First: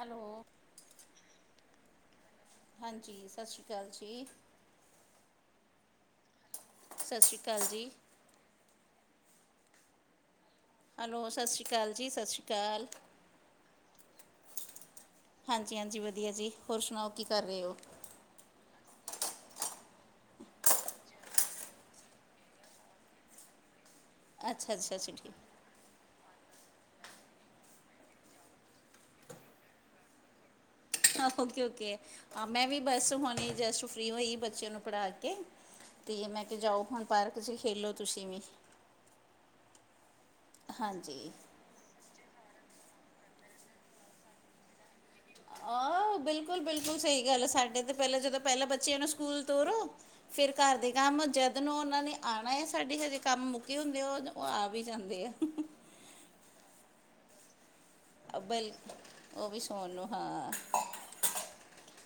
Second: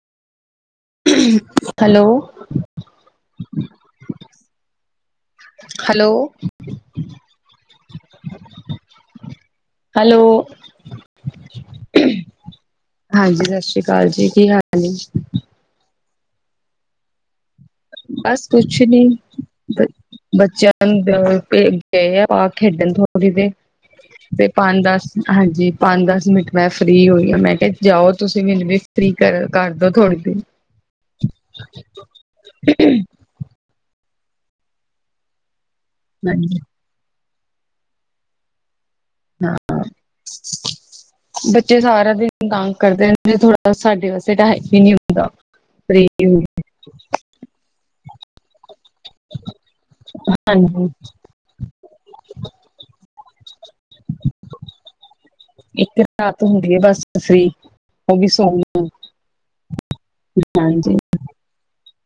Hello- hello- ਹਾਂਜੀ ਸਤਿ ਸ੍ਰੀ ਅਕਾਲ ਜੀ ਹੈਲੋ ਸਤਿ ਸ਼੍ਰੀ ਅਕਾਲ ਜੀ ਹੈਲੋ ਹੈਲੋ, ਸਤਿ ਸ਼੍ਰੀ ਅਕਾਲ ਜੀ ਸਤਿ ਸ਼੍ਰੀ ਅਕਾਲ ਹਾਂਜੀ, ਸਤਿ ਸ੍ਰੀ ਅਕਾਲ ਜੀ, ਕੀ ਹਾਲ ਏ ਹਾਂਜੀ-ਹਾਂਜੀ ਵਧੀਆ ਜੀ, ਹੋਰ ਸੁਣਾਓ ਕੀ ਕਰ ਰਹੇ ਹੋ। ਬਸ ਕੁਛ ਨੀ ਬੱਚਿਆਂ ਨੂੰ ਗਏ ਆ ਖੇਡਣ ਥੋੜ੍ਹੀ ਦੇ ਤੇ ਅੱਛਾ ਪੰਜ ਅੱਛਾ ਦਸ, ਅੱਛਾ ਹਾਂਜੀ ਪੰਜ ਦਸ ਮਿੰਟ ਮੈਂ ਫ੍ਰਰੀ ਹੋਈ ਆ, ਮੈਂ ਕਿਹਾ ਜਾਓ ਤੁਸੀਂ ਮੈਨੂੰ ਵੀ ਫਰੀ ਕਰ ਕਰ ਦੋ ਥੋੜ੍ਹੇ ਦਿਨ। [inaudible] ਓਕੇ-ਓਕੇ, ਆ ਮੈਂ ਵੀ ਬਸ ਹੁਣੇ ਜਸਟ ਫਰੀ ਹੋਈ ਬੱਚਿਆਂ ਨੂੰ ਪੜ੍ਹਾ ਕੇ। ਤੇ, ਮੈਂ ਹਾਂਜੀ ਕਿਹਾ ਜਾਓ ਹੁਣ ਪਾਰਕ 'ਚ ਖੇਲੋ ਤੁਸੀਂ ਵੀ। ਹਾਂ, ਬੱਚ ਹਾਂਜੀ ਬੱਚੇ ਸਾਰਾ ਦਿਨ ਤੰਗ ਕਰਦੇ ਰਹਿੰਦੇ ਥੋੜਾ, ਸਾਡੇ ਵਾਸਤੇ ਟਾਈਮ ਹੀ ਨਹੀਂ ਹੁੰਦਾ। ਫ੍ਰੀ ਆਹ, ਬਿਲਕੁਲ ਬਿਲਕੁਲ ਸਹੀ ਗੱਲ ਸਾਡੇ ਤੇ ਪਹਿਲਾਂ ਜਦੋਂ ਪਹਿਲਾਂ ਬੱਚਿਆਂ ਨੂੰ ਸਕੂਲ ਤੋਰੋ। ਫੇਰ ਘਰ ਹਾਂਜੀ ਦੇ ਕੰਮ ਜਦ ਜਦੋਂ ਉਹਨਾਂ ਨੇ ਆਉਣਾ ਏ ਸਾਡੇ ਹਜੇ ਕੰਮ ਮੁੱਕੇ ਹੁੰਦੇ ਆ, ਉਹ ਆ ਵੀ ਜਾਂਦੇ ਆ। ਇੱਕ ਰਾਤ ਹੁੰਦੀ ਹੈ, ਬਸ ਸਹੀ ਅਭਲ, ਉਹ ਵੀ ਸੋਣ ਨੂੰ ਹਾਂ। ਹਾਂਜੀ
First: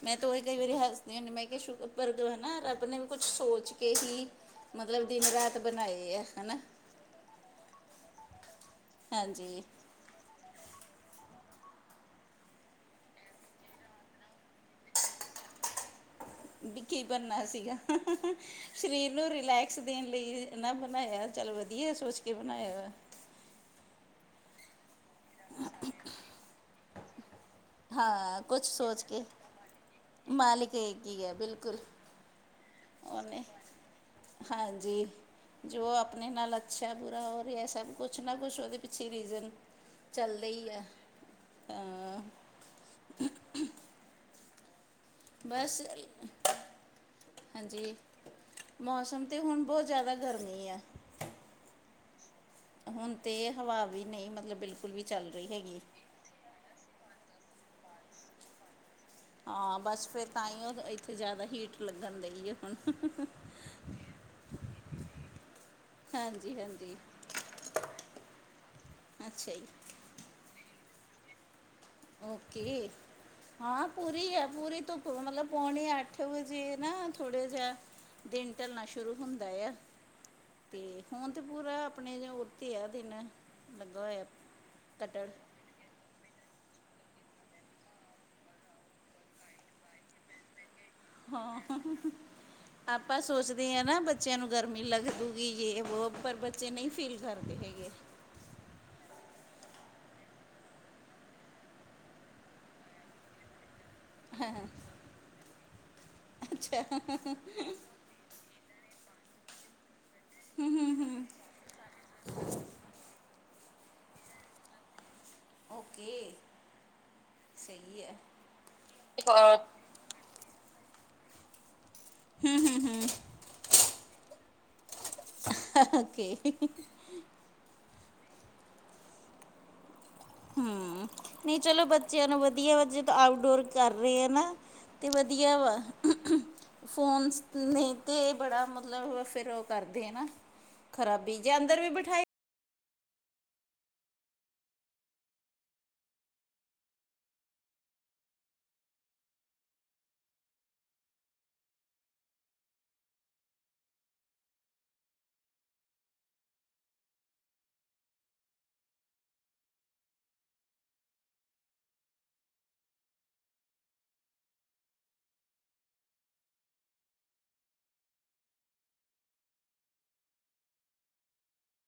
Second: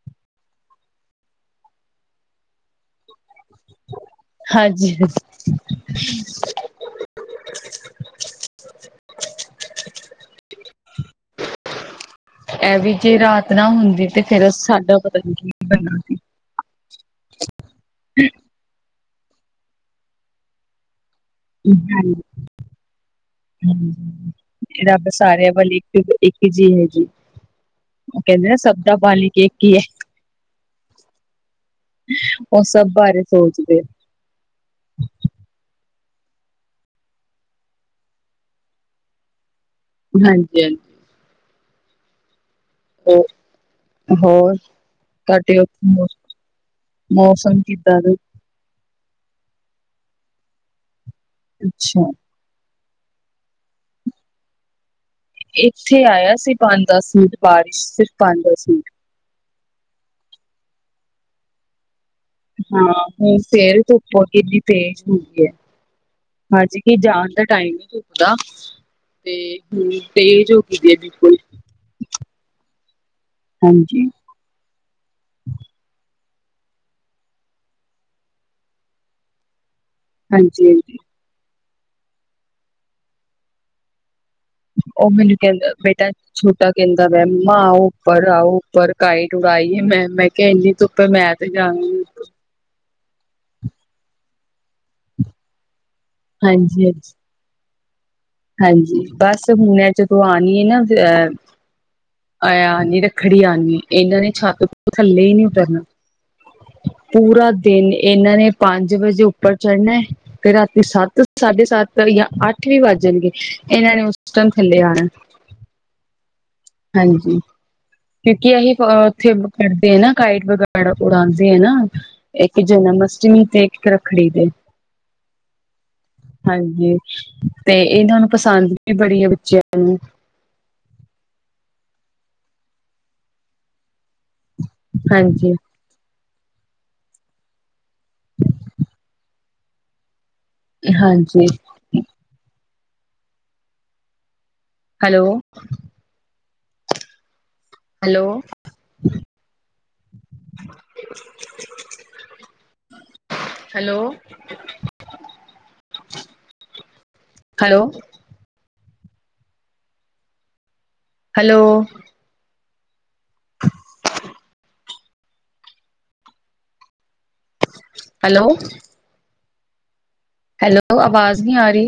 ਮੈਂ ਤੇ ਉਹੀ ਕਈ ਵਾਰੀ ਹੱਸਦੀ ਹੁੰਦੀ, ਮੈਂ ਕਿਹਾ ਰੱਬ ਨੇ ਕੁੱਛ ਸੋਚ ਕੇ ਹੀ ਮਤਲਬ ਹਾਂਜੀ ਦਿਨ ਰਾਤ ਬਣਾਏ ਆ, ਹਨਾ ਹਾਂਜੀ। ਇਹ ਵੀ ਜੇ ਰਾਤ ਨਾ ਹੁੰਦੀ, ਤੇ ਫਿਰ ਸਾਡਾ ਪਤਾ ਨੀ ਕੀ ਬਣਨਾ ਸੀ। ਕੀ ਭਣਨਾ ਸੀਗਾ। ਸਰੀਰ ਨੂੰ ਰਿਲੈਕਸ ਦੇਣ ਲਈ ਨਾ ਬਣਾਇਆ ਚਲ ਵਧੀਆ ਸੋਚ ਕੇ ਬਣਾਇਆ ਵਾ। ਹਾਂਜੀ, ਰੱਬ ਸਾਰਿਆਂ ਵੱਲ ਇੱਕ-ਇ ਜੀ ਹੈ ਜੀ, ਉਹ ਹਾਂ ਕਹਿੰਦੇ ਕੁਝ ਸਬਦਾ ਸੋਚ ਕੇ ਮਾਲਿਕ ਏਕ ਹੀ ਹੈ। ਮਾਲਿਕ ਏਕ ਹੀ ਹੈ, ਬਿਲਕੁਲ ਉਹ ਸਭ ਬਾਰੇ ਉਹ ਨੇ ਸੋਚਦੇ। ਹਾਂਜੀ। ਜੋ ਆਪਣੇ ਨਾਲ ਅੱਛਾ ਬੁਰਾ ਹੋ ਰਿਹਾ ਸਭ ਕੁਛ ਨਾ ਕੁਛ ਉਹਦੇ ਪਿੱਛੇ ਰੀਜ਼ਨ ਚੱਲਦੇ ਹਾਂਜੀ ਹੀ ਹਾਂਜੀ ਆ ਹਾਂ। ਓਹ ਹੋ ਹੋਰ ਤੁਹਾਡੇ ਬਸ ਉਥੇ ਮੌਸਮ ਹਾਂਜੀ ਕਿੱਦਾਂ ਦੇ ਮੌਸਮ ਤੇ ਹੁਣ ਬਹੁਤ ਜ਼ਿਆਦਾ ਗਰਮੀ ਆ। ਅੱਛਾ। ਹੁਣ ਤੇ ਹਵਾ ਵੀ ਨਹੀਂ ਮਤਲਬ ਬਿਲਕੁਲ ਵੀ ਚੱਲ ਰਹੀ ਹੈਗੀ। ਇੱਥੇ ਆਇਆ ਸੀ। ਪਾਉਦਾ ਸੂਟ ਬਾਰਿਸ਼ ਸਿਰਫ਼ ਪਾਉਦਾ ਸੂਟ। ਹਾਂ ਬਸ ਫਿਰ ਤਾਂ ਹੀ ਉਹ ਇੱਥੇ ਜ਼ਿਆਦਾ ਹੀਟ ਲੱਗਣ ਦੇ। ਹਾਂ ਹੁਣ ਫੇਰ ਧੁੱਪੋ ਕਿਨੀ ਤੇਜ਼ ਹੁੰਦੀ ਹੈ। ਹਾਂਜੀ ਕੀ ਜਾਣ ਦਾ ਟਾਈਮ ਨਹੀਂ ਚੁੱਕਦਾ ਅੱਛਾ ਤੇ ਜੀ ਹ ਤੇਜ ਜ ਕੋਈ ਓਕੇ, ਹਾਂ ਹਾਂਜੀ ਪੂਰੀ ਹੈ, ਪੂਰੀ ਧੁਪ ਮਤਲਬ, ਪੌਣੇ ਅੱਠ ਵਜੇ ਨਾ ਥੋੜੇ ਜਿਹਾ ਦਿਨ ਢਲਣਾ ਸ਼ੁਰੂ ਹੁੰਦਾ ਆ। ਹਾਂਜੀ-ਹਾਂਜੀ ਤੇ, ਹੁਣ ਤੇ ਪੂਰਾ ਆਪਣੇ ਉੱਤੇ ਆ ਦਿਨ ਲੱਗਾ ਹੋਇਆ। ਉਹ ਕੱਟੜ ਮੈਨੂੰ ਕਹਿੰਦਾ, ਬੇਟਾ ਛੋਟਾ ਕਹਿੰਦਾ ਮੰਮਾ, ਆਓ ਉਪਰ ਆਓ ਉਪਰ ਕਾਈਟ ਉਡਾਈਏ। ਇੰਨੀ ਧੁੱਪੇ ਮੈਂ ਤੇ ਜਾਨਾ ਹਾਂ ਨਿ ਆਪਾਂ ਸੋਚਦੇ ਹਾਂ ਨਾ ਬੱਚਿਆਂ ਨੂੰ ਗਰਮੀ ਲੱਗੂਗੀ ਜੇ ਵੋ ਪਰ ਬੱਚੇ ਨਹੀਂ ਹਾਂਜੀ-ਹਾਂਜੀ ਫੀਲ ਕਰਦੇ। ਦੇਖੇ ਗੇ ਹਾਂਜੀ ਬਸ ਹੁਣ ਜਦੋਂ ਆਉਣੀ ਹੈ ਨਾ ਅਹ ਆਆ ਆਨੀ ਰੱਖੜੀ ਆਉਂਨੀ। ਇਹਨਾਂ ਨੇ ਛਾਤ ਤੋਂ ਥੱਲੇ ਹੀ ਨਹੀਂੀ ਉਤਰਨਾ ਅੱਛਾ ਪੂਰਾ ਦਿਨ ਇਹਨਾਂ ਨੇ ਪੰਜ ਵਜੇ ਉੱਪਰ ਚੜ੍ਹਨਾ ਤੇ ਰਾਤੀ ਸੱਤ ਸਾਢੇ ਸੱਤ ਜਾਂ ਅੱਠ ਵੀ ਵੱਜ ਜਾਣਗੇ ਇਹਨਾਂ ਨੇ ਉਸ ਟਾਈਮ ਥੱਲੇ ਆਣਾ। ਓਕੇ। ਹਾਂਜੀ ਸਹੀ ਹੈ ਕਿਉਂਕਿ ਇਹ ਉੱਥੇ ਕਡੇ ਨਾ ਕਾਇਟ ਵਗੈਰਾ। ੜ ਉਡਾਉਂਦੇ ਆ ਨਾ ਇੱਕ ਜਨਮ ਅਸ਼ਟਮੀ ਤੇ ਇੱਕ ਰੱਖੜੀ ਦੇ। ਓਕੇ। ਹਾਂਜੀ ਤੇ ਇਹਨਾਂ ਨੂੰ ਪਸੰਦ ਵੀ ਬੜੀ ਆ ਬੱਚਿਆਂ ਨੂੰ। ਹਮ ਨਹੀਂ ਚਲੋ ਬੱਚਿਆਂ ਨੂੰ ਵਧੀਆ ਵਾ ਜੇ ਆਊਟਡੋਰ ਕਰ ਰਹੇ ਆ ਨਾ ਅਤੇ ਹਾਂਜੀ ਵਧੀਆ ਵਾ ਫੋਨਸ ਨੇ ਤਾਂ ਬੜਾ ਮਤਲਬ ਫਿਰ ਕਰਦੇ ਆ ਨਾ ਖ਼ਰਾਬੀ ਹਾਂਜੀ ਜੇ ਅੰਦਰ ਵੀ ਬਿਠਾਈ hello. Hello. [unintelligible] Hello. Hello. Hello. Hello. Hello ਆਵਾਜ਼ ਨਹੀਂ ਆ ਰਹੀ।